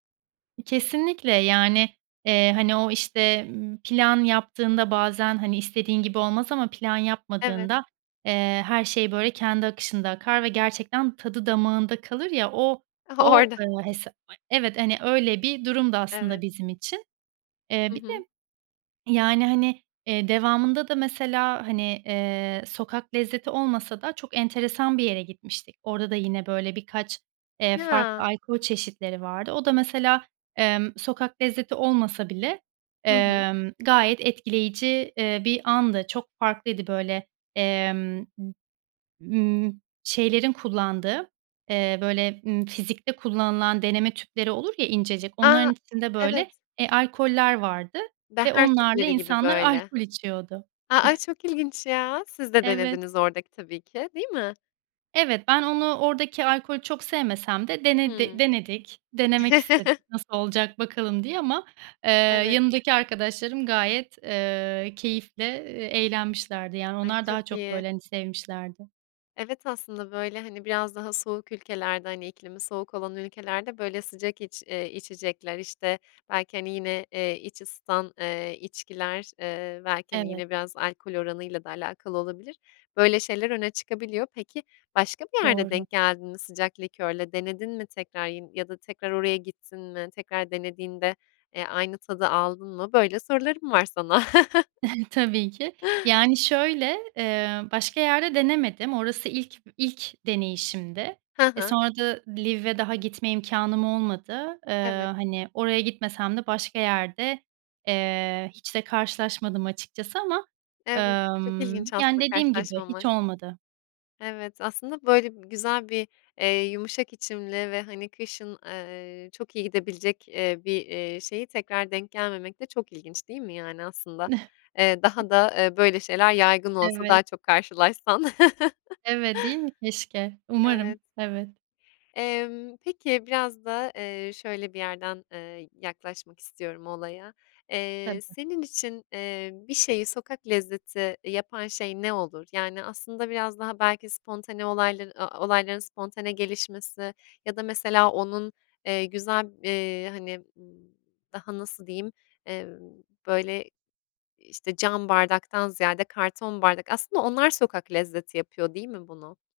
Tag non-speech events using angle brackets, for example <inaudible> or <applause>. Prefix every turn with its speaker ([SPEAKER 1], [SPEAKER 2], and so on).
[SPEAKER 1] Kesinlikle, yani, eee, hani, o işte, ımm, plan yaptığında bazen, hani, istediğin gibi olmaz ama plan
[SPEAKER 2] Evet.
[SPEAKER 1] yapmadığında, eee, her şey böyle kendi akışında akar ve gerçekten tadı damağında kalır ya, o o,
[SPEAKER 2] Orada.
[SPEAKER 1] ııı, hes <unintelligible> evet, hani, öyle bir durumdu aslında
[SPEAKER 2] Evet.
[SPEAKER 1] bizim için. Eee,
[SPEAKER 2] Hı
[SPEAKER 1] bir de
[SPEAKER 2] hı.
[SPEAKER 1] yani, hani, eee, devamında da mesela hani, eee, sokak lezzeti olmasa da çok enteresan bir yere gitmiştik. Orada da yine böyle birkaç, eee, farklı
[SPEAKER 2] Yaa.
[SPEAKER 1] alkol çeşitleri vardı. O da mesela, emm, sokak lezzeti olmasa bile,
[SPEAKER 2] Hı hı.
[SPEAKER 1] emm, gayet etkileyici, eee, bir andı. Çok farklıydı böyle, emm, m ımm, şeylerin kullandığı, eee, böyle, ımm, fizikte kullanılan deneme tüpleri olur ya incecik,
[SPEAKER 2] A,
[SPEAKER 1] onların içinde böyle,
[SPEAKER 2] evet.
[SPEAKER 1] eee, alkoller vardı ve
[SPEAKER 2] Beher
[SPEAKER 1] onlarla
[SPEAKER 2] tüpleri gibi
[SPEAKER 1] insanlar
[SPEAKER 2] böyle.
[SPEAKER 1] alkol içiyordu.
[SPEAKER 2] A a,
[SPEAKER 1] <chuckles>
[SPEAKER 2] çok ilginç ya. Siz de
[SPEAKER 1] Evet.
[SPEAKER 2] denediniz oradaki tabii ki. Değil mi?
[SPEAKER 1] Evet, ben onu, oradaki alkolü çok sevmesem de denede
[SPEAKER 2] Hımm.
[SPEAKER 1] denedik. Denemek istedik
[SPEAKER 2] <chuckles>
[SPEAKER 1] nasıl olacak bakalım diye ama, eee,
[SPEAKER 2] Evet.
[SPEAKER 1] yanımdaki arkadaşlarım gayet, eee, keyifle, eee, eğlenmişlerdi. Yani,
[SPEAKER 2] Ay
[SPEAKER 1] onlar daha
[SPEAKER 2] çok
[SPEAKER 1] çok
[SPEAKER 2] iyi.
[SPEAKER 1] böyle, hani, sevmişlerdi.
[SPEAKER 2] Evet, aslında böyle, hani, biraz daha soğuk ülkelerde, hani, iklimi soğuk olan ülkelerde böyle sıcak iç eee, içecekler, işte, belki, hani yine, eee, iç ısıtan, eee, içkiler, eee, belki, hani,
[SPEAKER 1] Evet.
[SPEAKER 2] yine biraz alkol oranıyla da alakalı olabilir. Böyle şeyler öne çıkabiliyor. Peki, başka bir yerde
[SPEAKER 1] Doğru.
[SPEAKER 2] denk geldin mi? Sıcak likörle denedin mi tekrar? Yin ya da tekrar oraya gittin mi? Tekrar denediğinde, eee, aynı tadı aldın mı? Böyle sorularım var sana. <chuckles>
[SPEAKER 1] <chuckles> Tabii ki. Yani, şöyle, eee, başka yerde denemedim. Orası ilk b ilk deneyişimdi.
[SPEAKER 2] Hı
[SPEAKER 1] E,
[SPEAKER 2] hı.
[SPEAKER 1] sonra da Lviv'e daha gitme imkânım olmadı. Iıı,
[SPEAKER 2] Evet.
[SPEAKER 1] hani, oraya gitmesem de başka yerde, eee, hiç de karşılaşmadım açıkçası ama,
[SPEAKER 2] Evet, çok
[SPEAKER 1] ımm,
[SPEAKER 2] ilginç
[SPEAKER 1] yani
[SPEAKER 2] aslında
[SPEAKER 1] dediğim gibi hiç
[SPEAKER 2] karşılaşmamak.
[SPEAKER 1] olmadı.
[SPEAKER 2] Evet, aslında böyle bi güzel bir, eee, yumuşak içimli ve, hani, kışın, eee, çok iyi gidebilecek, eee, bir, eee, şeyi tekrar denk gelmemek de çok ilginç değil mi, yani aslında, eee, daha
[SPEAKER 1] <chuckles>
[SPEAKER 2] da, eee, böyle şeyler yaygın olsa
[SPEAKER 1] Evet.
[SPEAKER 2] daha çok karşılaşsan.
[SPEAKER 1] Evet, değil mi keşke?
[SPEAKER 2] <chuckles>
[SPEAKER 1] Umarım.
[SPEAKER 2] Evet.
[SPEAKER 1] Evet.
[SPEAKER 2] Emm, peki, biraz da, eee, şöyle bir yerden, ııı, yaklaşmak istiyorum olaya. Eee,
[SPEAKER 1] Tabii.
[SPEAKER 2] senin için, eee, bir şeyi sokak lezzeti yapan şey ne olur? Yani, aslında biraz daha belki spontane olayları a olayların spontane gelişmesi ya da mesela onun, eee, güzel b eee, hani, b daha, nasıl diyeyim, eee, böyle, işte cam bardaktan ziyade karton bardak Aslında onlar sokak lezzeti yapıyor değil mi bunu?